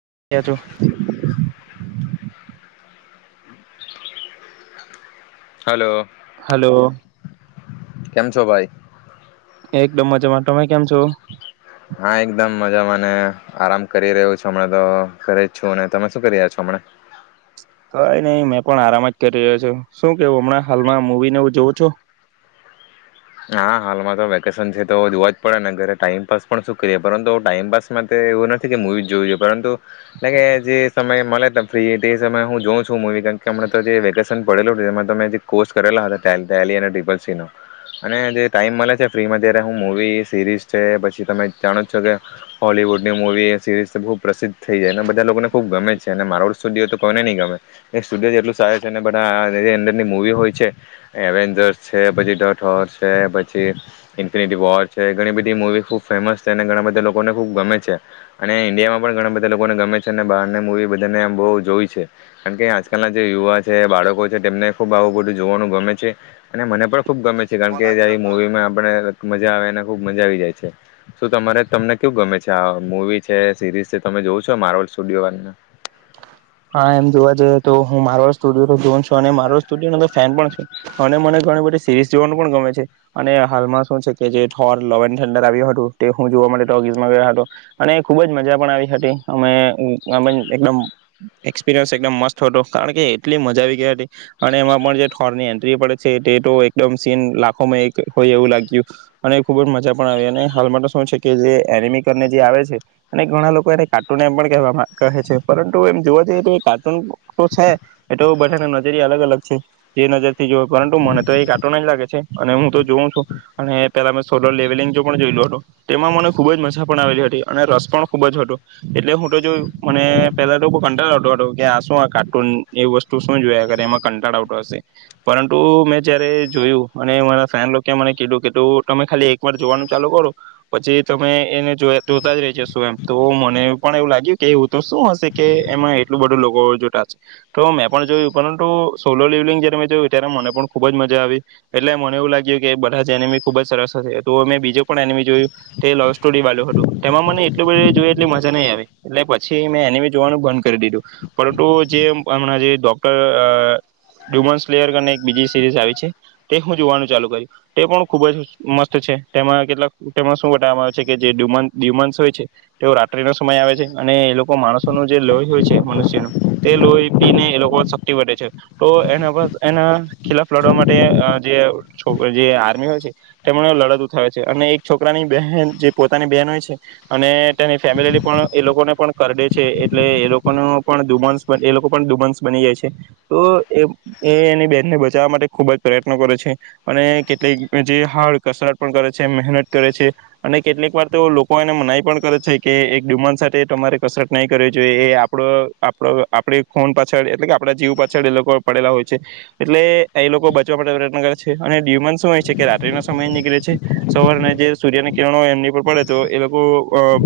[inaudible] [inaudible] Hello. Hello. કેમ છો ભાઈ? એક ડમમજામાં. તમે કેમ છો? હા એકદમ મજામાંને આરામ કરી રહ્યું છું હમણાં તો કરી જ છું તમે શું કરી રહ્યા છો હમણા? કઈ નહી મેં પણ આરામ જ કરી રહ્યો છ, શું કેવું હમણાં હાલમાં મુવીને હું જોવં છું? હા હાલમાં તો વેકેશન છે તો જોવા જ પડે ને ઘરે ટાઈમપાસ પણ શું કરીએ પરંતુ ટાઈમપાસમાં એવું નથી કે મવી જ જોવું જોઈએ પરંતુ, જે સમય મળે ફ્રી એ સમય હું જોઉં છું મવી કે અમ તો જે વેકેશન પડેલું હતું એમાંમે જે કોર્સ કરેલા હતા ટપલ સી નું. અને જે ટાઈમ મળે છે ફ્રીમાં ત્યારે હું મૂવી સિરીઝ છે પછી તમે જાણો જ છો કે, હોલવૂડની મૂવી સિરીઝ ખૂબ પ્રસિદ્ધ થઈ જાય અને બધા લોકોને ખુબ ગમે છે અને મારો સ્ટુડિયો તો કોઈને નહી ગમે, સ્ટુડિયો જેટલું સારું છે ને બધા અરની મૂવી હોય છે, એવેન્જર્સ છે પછીટ ોર છે પછી, ઇન્ફિનિટી વોર છે ઘણી બધી મૂવી ખૂબ ફેમસ છે અને ઘણા બધા લોકોને ખૂબ ગમે છે, અને ઈન્ડિયામાં પણ ઘણા બધા લોકોને ગમે છે અને બહારને મૂવી બધાને બહુ જોય છે, કારણ કે આજકાલના જે યુવા છે બાળકો છે તેમને ખૂબ આવું બધું જોવાનું ગમે છે, અને મને પણ ખૂબ ગમે છે. કારણ કે જ મુવીમાં આપણે મજા આવે ખુબ મજા આવી જાય છે, શું તમારે તમને કેવું ગમે છે આ મુવી છે સિરીઝ છે તમે જોવ છો માર્વલ સ્ટુડિયો વા હા તો હું મારો સુ જો છું મારો ફ મ જોવા ગમે છે, અને હાલમાં શ જેવા હતો અને ખુબ જ મજા પણ આવી હતી. એક્સપિરિયન્સ એકદમ મસ્ત હતો કારણ કે એટલી મજા આવી ગયા હતી, અને એમાં પણ જે ઠોરની એન્ટ્રી પડે છે તે તો એકદમ સીન લાખોમાં એક હોય એવું લાગ્યું, અને ખુબ જ મજા પણ આવી અને હાલમાં શું છે જે એનિમીને જે આવે છે, અને ઘણા લોકો એને કાર્ટૂન એમ પણ કહે કહે છે. જોવા જ તો કાર્ટૂન તો છે, એ તો બધાની નજર અલગ અલગ છે, જે નજર થી જો પરંતુ મને તો એ કાર્ટૂન લાગે છે અને હું તો જોઉં છું, અને પેલા મેં સોલર લેવલિંગ પણ જોયલ હત, તેમાં મને ખુબ જ મજા પણ આવેલી હતી અને રસ પણ ખુબ જ હતો, એટલે હું તો જોયું મને પેલા તો કંટાળઉટ કે આ શું આ કાર્ટૂન એ વસ્તુ શું જોયાર એમાં કંટાળઉટ હશે, પરંતુ મેં જયારે જોયું અને મારા ફેન મને કીધું કે તમે ખાલી એક વાર જોવાનું ચાલુ કરો, પછી તમે એને જો જોતા જ રહી જ શું એમ તો મને પણ એવું લાગ્યું કે એવું તો શું હશે કે એમાં એટલું બધું લોકો જોતા છે, તો મેં પણ જોયું પરંતુ સોલો લવલિંગ જયારે મેં જોયું ત્યારે મને પણ ખુબ જ મજા આવી, એટલે મને એવું લાગ્યું કે બધા જ એનિમી ખુબ જ સરસ હશે તો મેં બીજું પણ એનિમી જોયું, તે લવ સ્ટોરી વાલ્યું હતું તેમાં મને એટલું બધી જોયું એટલી મજા નહી આવી, એટલે પછી મેં એનિમી કરી દીધુ, પરંતુ જે હમણાં જે ડો્ટર ડુસર બીજી સિરીઝ આવી છે, તે હું જોવાનું ચાલુ કર્યું તે પણ ખુબ જ મસ્ત છે તેમાં કેટલાક તેમાં શું બવામાં આવે છે કે જે ડુમસ હોય છે તેઓ રાત્રિનો સમય આવે છે, અને એ લોકો માણસ લોહી હોય છે મનુષ્ય ન, તે લોહી પીને એ લોકો શક્તિ વધે છે તો એના પર એના ખિલાફ લડવા માટે જેો જે આર્મી હોય છે, તેમને લડતું થે છે અને એક છોકરાની બહેન જે પોતાની બહેન હોય છે, અને તેની ફેમિલી પણ એ લોકોને પણ કરી દે એટલે એ લોકોનો પણ ડુમસ એ લોકો પણ ડુમન્સ બની જાય છે, તો એ એની બેનને બચાવવા માટે ખૂબ જ પ્રયત્નો કરે છે, અને કેટલીક જે હારડ કસરત પણ કરે છે મહેનત કરે છે, અને કેટલીક વાર તો લોકો એને મનાઈ પણ કરે છે કે એક ડુમનસ સાથે તમારે કસરત નહી કરવ જોઈએ એ આપડો આપ આપણી ખોન પાછળ એટલે કે આપડા જીવ પાછળ એ લોકો પડેલા હોય છે, એટલે એ લોકો બચવા માટે પ્રયત્ન કરે છે અને ડ્યુમાન શું હોય છે કે રાત્રિનો સમય નીકળે છે, સવારને જે સૂર્યની કિરણો એમની ઉપર પડે તો એ લોકો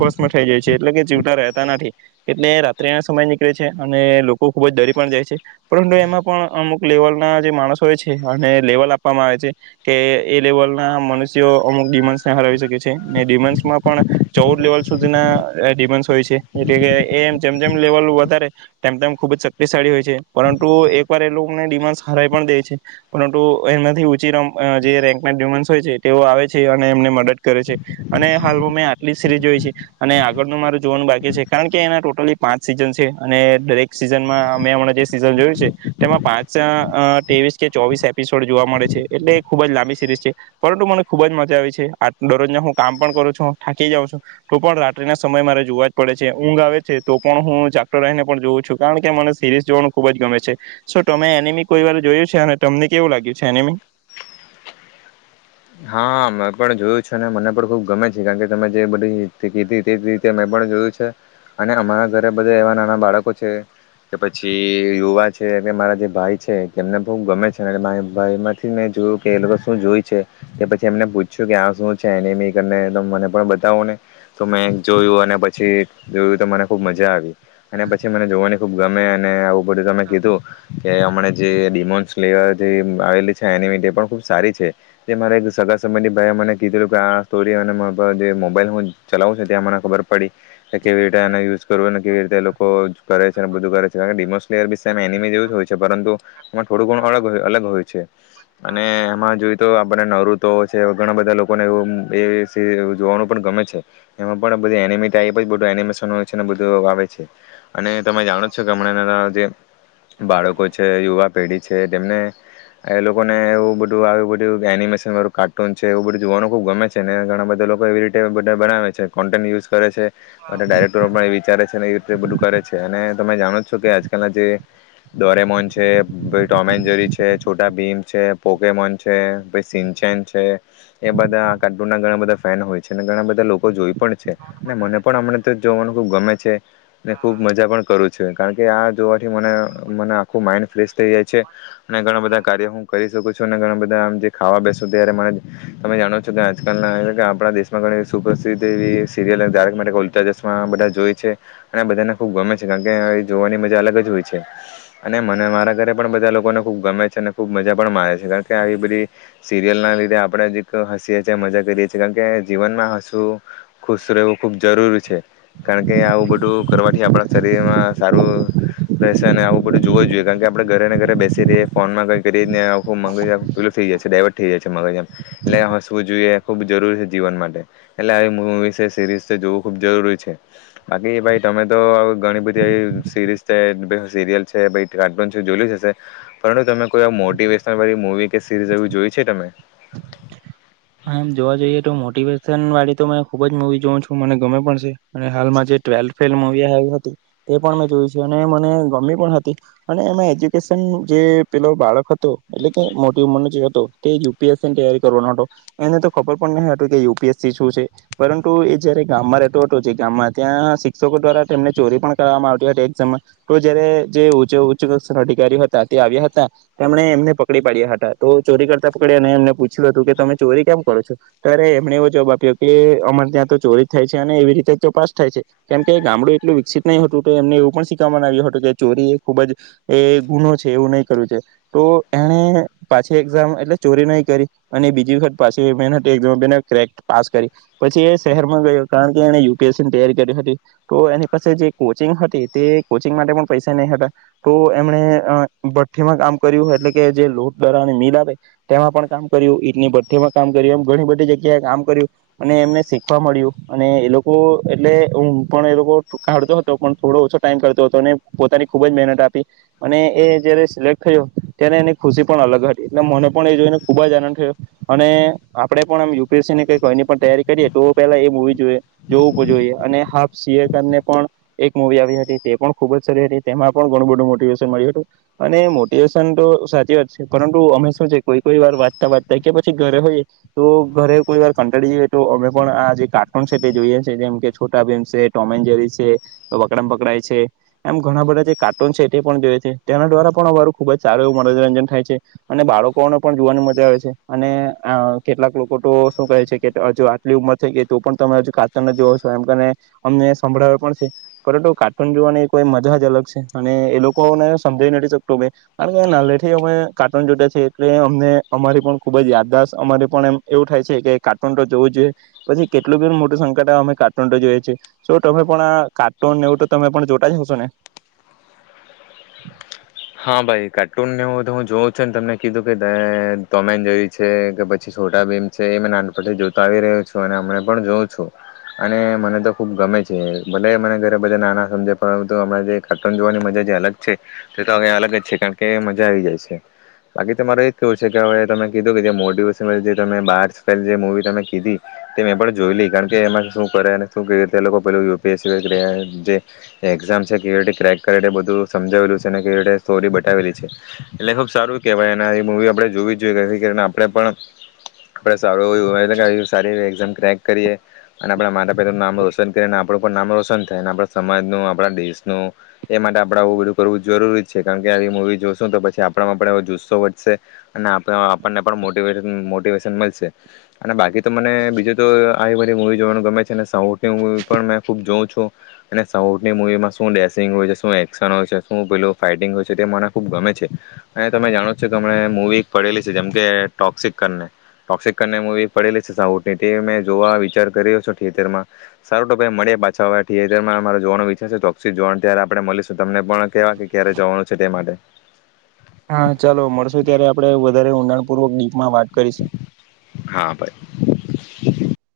બસ માં થઈ જાય છે એટલે કે જીવતા રહેતા નથી. એટલે રાત્રેના સમય નીકળે છે અને લોકો ખુબ જ ડરી પણ જાય છે, પરંતુ એમાં પણ અમુક લેવલ ના જે માણસો હોય છે અને લેવલ આપવામાં આવે છે, કે એ લેવલ ના મનુષ્યો અમુક ડિમન્સને હરાવી શકે છે ને ડિમન્સમાં પણ, ચૌદ લેવલ સુધીના ડિમન્સ હોય છે. એટલે કે એ જેમ જેમ લેવલ વધારે, તેમ તેમ ખુબ જ શક્તિશાળી હોય છે પરંતુ એક વાર એ લોકોને ડિમાન્ડ હરાવી પણ દે છે, પરંતુ એનાથી ચી રમ જે રેન્કના ડિમાન્ડ હોય છે તેઓ આવે છે અને એમને મદદ કરે છે, અને હાલમાં મેં આટલી સીરી જોઈ છે, અને આગળનું મારું જોવાનું બાકી છે. કારણ કે એના ટોટલી પાંચ સિઝન છે અને દરેક સિઝનમાં મેં હમણાં જે સિઝન જોયું છે, તેમાં પાંચ ત્રેવીસ કે ચોવીસ એપિસોડ જોવા મળે છે એટલે એ ખૂબ જ લાંબી સિરીઝ છે, પરંતુ મને ખૂબ જ મજા આવી છે આ દરરોજના હું કામ પણ કરું છું થાકી જાઉં છું, તો પણ રાત્રિના સમય મારે જોવા જ પડે છે. ઊંઘ આવે છે તો પણ હું ચાક્ટો રહીને પણ જોઉં છું કારણ કે મને સિરીઝ જોવાનું ખુબ જ ગમે છે, તમે એનિમી કોઈ વાર જોયું છે અને તમને કેવું લાગ્યું છે એનિમી? હા મેં પણ જોયું છે અને મને પણ ખુબ ગમે છે કારણ કે તમે જે બધી તે રીતે મે પણ જોયું છે, અને અમારા ઘરે બધા એવા નાના બાળકો છે કે પછી યુવા છે કે મારા જે ભાઈ છે એમને ખુબ ગમે છે મા ભાઈ માંથી મેં જોયું કે એ લોકો શું જોયું છે. કે પછી એમને પૂછ્યું કે આ શું છે એનેમી મને પણ બતાવો ને, તો મેં જોયું અને પછી જોયું તો મને ખુબ મજા આવી. અને પછી મને જોવાની ખુબ ગમે અને આવું બધું તમે કીધું, કે હમણા જેમો ફ્લેવર જે આવેલી છે એનિમી ડ પણ ખુબ સારી છે. એ મારે એક સગા સંબંધી ભાઈ મને કીધેું કે આ જે મોબાઈલ હું ચલાવું છ. ત્યાં મને ખબર પડી. કે કેવી રીતે એને યુઝ કરવું ને કેવી રીતે એ લોકો કરે છેને બધું કરે છે કારણ કે ડિમોસલેયર વિશે એનિમી જેવું હોય છે પરંતુ, એમાં થોડું ઘણું અગ અલગ હોય છે, અને એમાં જોઈએ તો તો છે ઘણા બધા લોકોનેવ જોવાનું પણ ગમે છે, એમાં પણ બધ એનિમી ટઇપ જ બું એ બધું આવે છે, અને તમે જાણો છો કે હમણાં એ જે બાળકો છે યુવા પેઢી છે તેમને, એ લોકોને એવું બધું આવી બધું એનિમેશન વાળું કાર્ટૂન છે એવું બધું જોવાનું ખુબ ગમે છે અનેને ઘણા બધા લોકો એવી ર બનાવે છે કોન્ટેન્ટ યુઝ કરે છે, અને ડાયરેક્ટરો પણ વિચારે છે ને તે બધું કરે છે અને તમે જાણો જ છો કે આજકાલના જે ડોરેમોન છે, ટોમ એન્જરી છે, છોટા ભીમ છે, પોકેમોન છે સિનચેન છે એ બધા કાર્ટૂન ના ઘણા બધા ફેન હોય છે અને ઘણા બધા લોકો જોઈ પણ છે અને મને પણ હમણાં તો જોવાનું ખુબ ગમે છે. ને ખુબ મજા પણ કરું છું. કારણ કે આ જોવા નું મને મને આખું માઈડ ફ્રેશ થઈ જાય છે અને ઘણા બધા કાર્ય હું કરી શકું છું અને ઘણા બધા ખાવા બેસું ત્યારે મને તમે જાણો છો કે આજકાલના કે આપણા દેશમાં ઘણી સુપ્રસિદ્ધ એવી સિરિલ ધારક માટે ઉલચા ચશ્મા બધા જોય છે અને આ બધાને ખૂબ ગમે છે. કારણ કે એ જોવાની મજા અલગ જ હોય છે અને મને મારા ઘરે પણ બધા લોકોને ખૂબ ગમે છે અને ખૂબ મજા પણ મારે છે. કારણ કે આવી બધી સિરિયલ ના લીધે આપણે જ એક હસીએ છીએ, મજા કરીએ છીએ. કારણ કે જીવનમાં હસવું ખુશ રહેવું ખુબ જરૂરી છે. કારણ કે આવું બધું કરવાથી આપણા શરીરમાં સારું રહેશે અને આવું બધું જોવું જોઈએ. કારણ કે આપડે ઘરેને ઘરે બેસી રએ ફોનમાં કઈ કરીખું પેલ થઈ જાય છે, ડાયવર્ટ થઈ જાય છે. [unintelligible] મગરજમ લે હસવું જોઈએ એ ખૂબ જરૂરી જીવન માટે એટલે આવી મુૂવી છે, સિરીઝ છે જોવું ખૂબ જરૂરી છે. બાકી ભાઈ તમે તો ઘણી બધી આવી સિરીઝ છે, સિરિયલ છે પછી કાર્ટૂન છે જોયલુ જ હશે પણ તમે કોઈ મોટિવેશનલ બધી મુવી કે સિરીસ જેવું જોય છે તમે? હા એમ જોવા જઈએ તો મોટિવેશન વાળી તો મે ખુબ જ મુવી જોઉ છું મને ગમે પણ છે અને હાલમાં જે ટ્વેલ્થ ફ મુવી હતી તે પણ મે જોય છે અને મને ગમી પણ હતી અને એમાં એજ્યુકેશન જે પેલો બાળક હતો એટલે કે મોટી ઉમરનો જે હતો તે યુ પી એસની તૈયારી કરવાનો હતો. એને તો ખબર પણ ન હતી કે યુ પી એસ સી શું છે. પરંતુ એ જયારે ગામમાં રહેતો હતો જે ગામમાં ત્યાં શિક્ષકો દ્વારા તેમને ચોરી પણ કરવામાં આવતી હતી. એઝામમાં તો જયારે જે ઉચ્ચ શષણ અધિકારી હતા તે આવ્યા હતા તેમણે એમને પકડી પાડ્યા હતા તો ચોરી કરતા પકડી અને એમને પૂછ્યું હતું કે તમે ચોરી કેમ કરો છો? ત્યારે એમને એવો જવાબ આપ્યો કે અમારે ત્યાં તો ચોરી થાય છે અને એવી રીતે તો પાસ થાય છે. કેમ કે ગામડું એટલું વિકસિત નહી હતું તો એમને એવું પણ શીખવા આવ્યું હતું કે ચોરી એ ખુબ જ એ ગુનો છે એવું નહીં કરવું છે. તો એણે પાછી એક્ઝામ એટલે ચોરી નહી કરી અને બીજી વખ પાસ કરી પછી એ શહેરમાં ગયો કારણ કે એણે યુ પી એસ સી ની તૈયારી કરી હતી તો એની પાસે જે કોચિંગ હતી તે કોચિંગ માટે પણ પૈસા ન હતા તો એમણે ભઠ્ઠીમાં કામ કર્યું એટલે કે જે લોટ દળવાને મિલ આવે તેમાં પણ કામ કર્યું ઈટની ભઠ્ઠીમાં કામ કર્યું એમ ઘણી બધી જગ્યાએ કામ કર્યું અને એમને શીખવા મળ્યું અને એ લોકો એટલે હમ્મ પણ એ લોકો કાઢતો હતો પણ થોડો ઓછો ટાઈમ કાઢતો હતો અને પોતાની ખુબ જ મહેનત આપી અને એ જયારે સિલેક્ટ થયો ત્યારે એની ખુશી પણ અલગ હતી. એટલે મને પણ એ જોઈને ખુબ જ આનંદ થયો. અને આપણે પણ આમ યુ પી એસ સી ને કઈક કોઈની પણ તૈયારી કરીએ તો પેલા એ મુવી જોઈએ જોવું પણ જોઈએ અને હાફ સી એ ને પણ એક મૂવી આવી હતી તે પણ ખુબ જ સારી હતી. તેમાં પણ ઘણું બધું મોટિવેશન મળ્યું તું અને મોટિવેશન તો સાચી જ છે પરંતુ અમે શું છે કોઈ કોઈ વાર વાચતા વાંચતા કે પછી ઘરે હોઈએ તો ઘરે કોઈ વાર કંટાળીએ તો અમે પણ આ જે કાર્ટૂન સેટ જોઈએ છે. જેમ કે છોટા ભીમ છે, ટોમેન જેરી છે, વકડમ પકડાય છે. એમ ઘણા બધા જે કાર્ટૂન છેે તે પણ જોયે છે તેના દ્વારા પણ અમારું ખુબ જ સારું એવું મનોરંજન થાય છે અને બાળકોને પણ જોવાની મજા આવે છે. અને કેટલાક અ લોકો તો શું કહે છે કે હજુ આટલી ઉંમર થઈ ગઈ તો પણ તમે હજુ કાર્ટૂન જ જોઓ છો. એમને અમને સંભળાવે પણ છે. પરંતુ કાર્ટૂન જોવાની કોઈ મજા જ અલગ છે અને એ લોકોને સમજાવ નથી શકતું કારણ કે નાનલેથી અમે કાર્ટૂન જોતા છે એટલે અમને અમારી પણ ખુબ જ યાદાશત અમારે પણ એમ એવું થાય છે કે કાર્ટૂન તો જોવું જોઈએ. પછી કેટલું બી મોટું સંકટ અમે કાર્ટૂન જોઈએ છે. તમે પણ આ કાર્ટૂન એવું તો તમે પણ જોતા જ હશો ને? હા ભાઈ કાર્ટૂન ને એવું તો હું જોઉં છું ને તમને કીધું કે મે ટોમનજેરી છે કે પછી છોટા ભીમ છે એ નાનપથી જોતો આવી રહ્યો છું અને હમને પણ જોઉં છું અને મને તો ખુબ ગમે છે. ભલે મને ઘરે બધા નાના સમજે પરંતુ હમણા જે કાર્ટૂન જોવાની મજા જે અલગ છે તે તો હવે અલગ જ છે કારણ કે મજા આવી જાય છે. બાકી તમારે એ થવું છે કે હવે તમે કીધું કે જે મોટીવેશન તમે બારસ જે મુવી તમે કીધી તે મેં પણ જોઈ લી કારણ કે એમાં શું કરે અને શું કે લોકો પેલું યુ પી એસ સી જે એકઝામ છે ક્રેક કરે બધું સમજાવેલું [inaudible] સ્ટોરી બતાવેલી છે એટલે ખુબ સારું કેહેવાય મુવી આપડે જોવી જ જોઈએ. આપણે પણ આપ સારું એવું સારી એકઝામ ક્રેક કરીએ અને આપણા માતા પિતાનું નામ રોશન કરીને આપણું પણ નામ રોશન થાય. આપણા સમાજનું, આપણા દેશનું એ માટે આપણે આવું બધું કરવું જરૂરી જ છે. કારણ કે આવી મૂવી જોશું તો પછી આપણામાં પણ એ જુસ્સો વધશે અને આપ આપણને પણ મોટેશન મોટિવેશન મળશે અને બાકી તો મને બીજું તો આવી બધી મૂવી જોવાનું ગમે છે અને સાઉથની મૂવી પણ મેં ખૂબ જોઉં છું અને સાઉથની મૂવીમાં શું ડેસિંગ હોય છે, શું એક્શન હોય છે શું પેલું ફાઈટિંગ હોય છે તે મને ખૂબ ગમે છે. અહીં તમે જાણો જ છો કે હમણા મૂવી પડેલી છે જેમ કે ટોક્સિક કરને ટોક્સિક કનને મૂવી પડેલી છે સાઉથની તે મેં જોવા વિચાર કરીયો છે થિયેટરમાં સારું ટો ભાઈ મળી પાછા હવે થિયેટરમાં મારે જોવાનો વિચાર છે ટોક્સિક જોવાનું ત્યારે આપણે મળીશું. તમને પણ કેવા કે ક્યારે જવાનું છે તે માટે. હા ચાલો મળશો ત્યારે આપડે વધારે ઊંડાણપૂર્વક માં વાત કરીશું. [inaudible]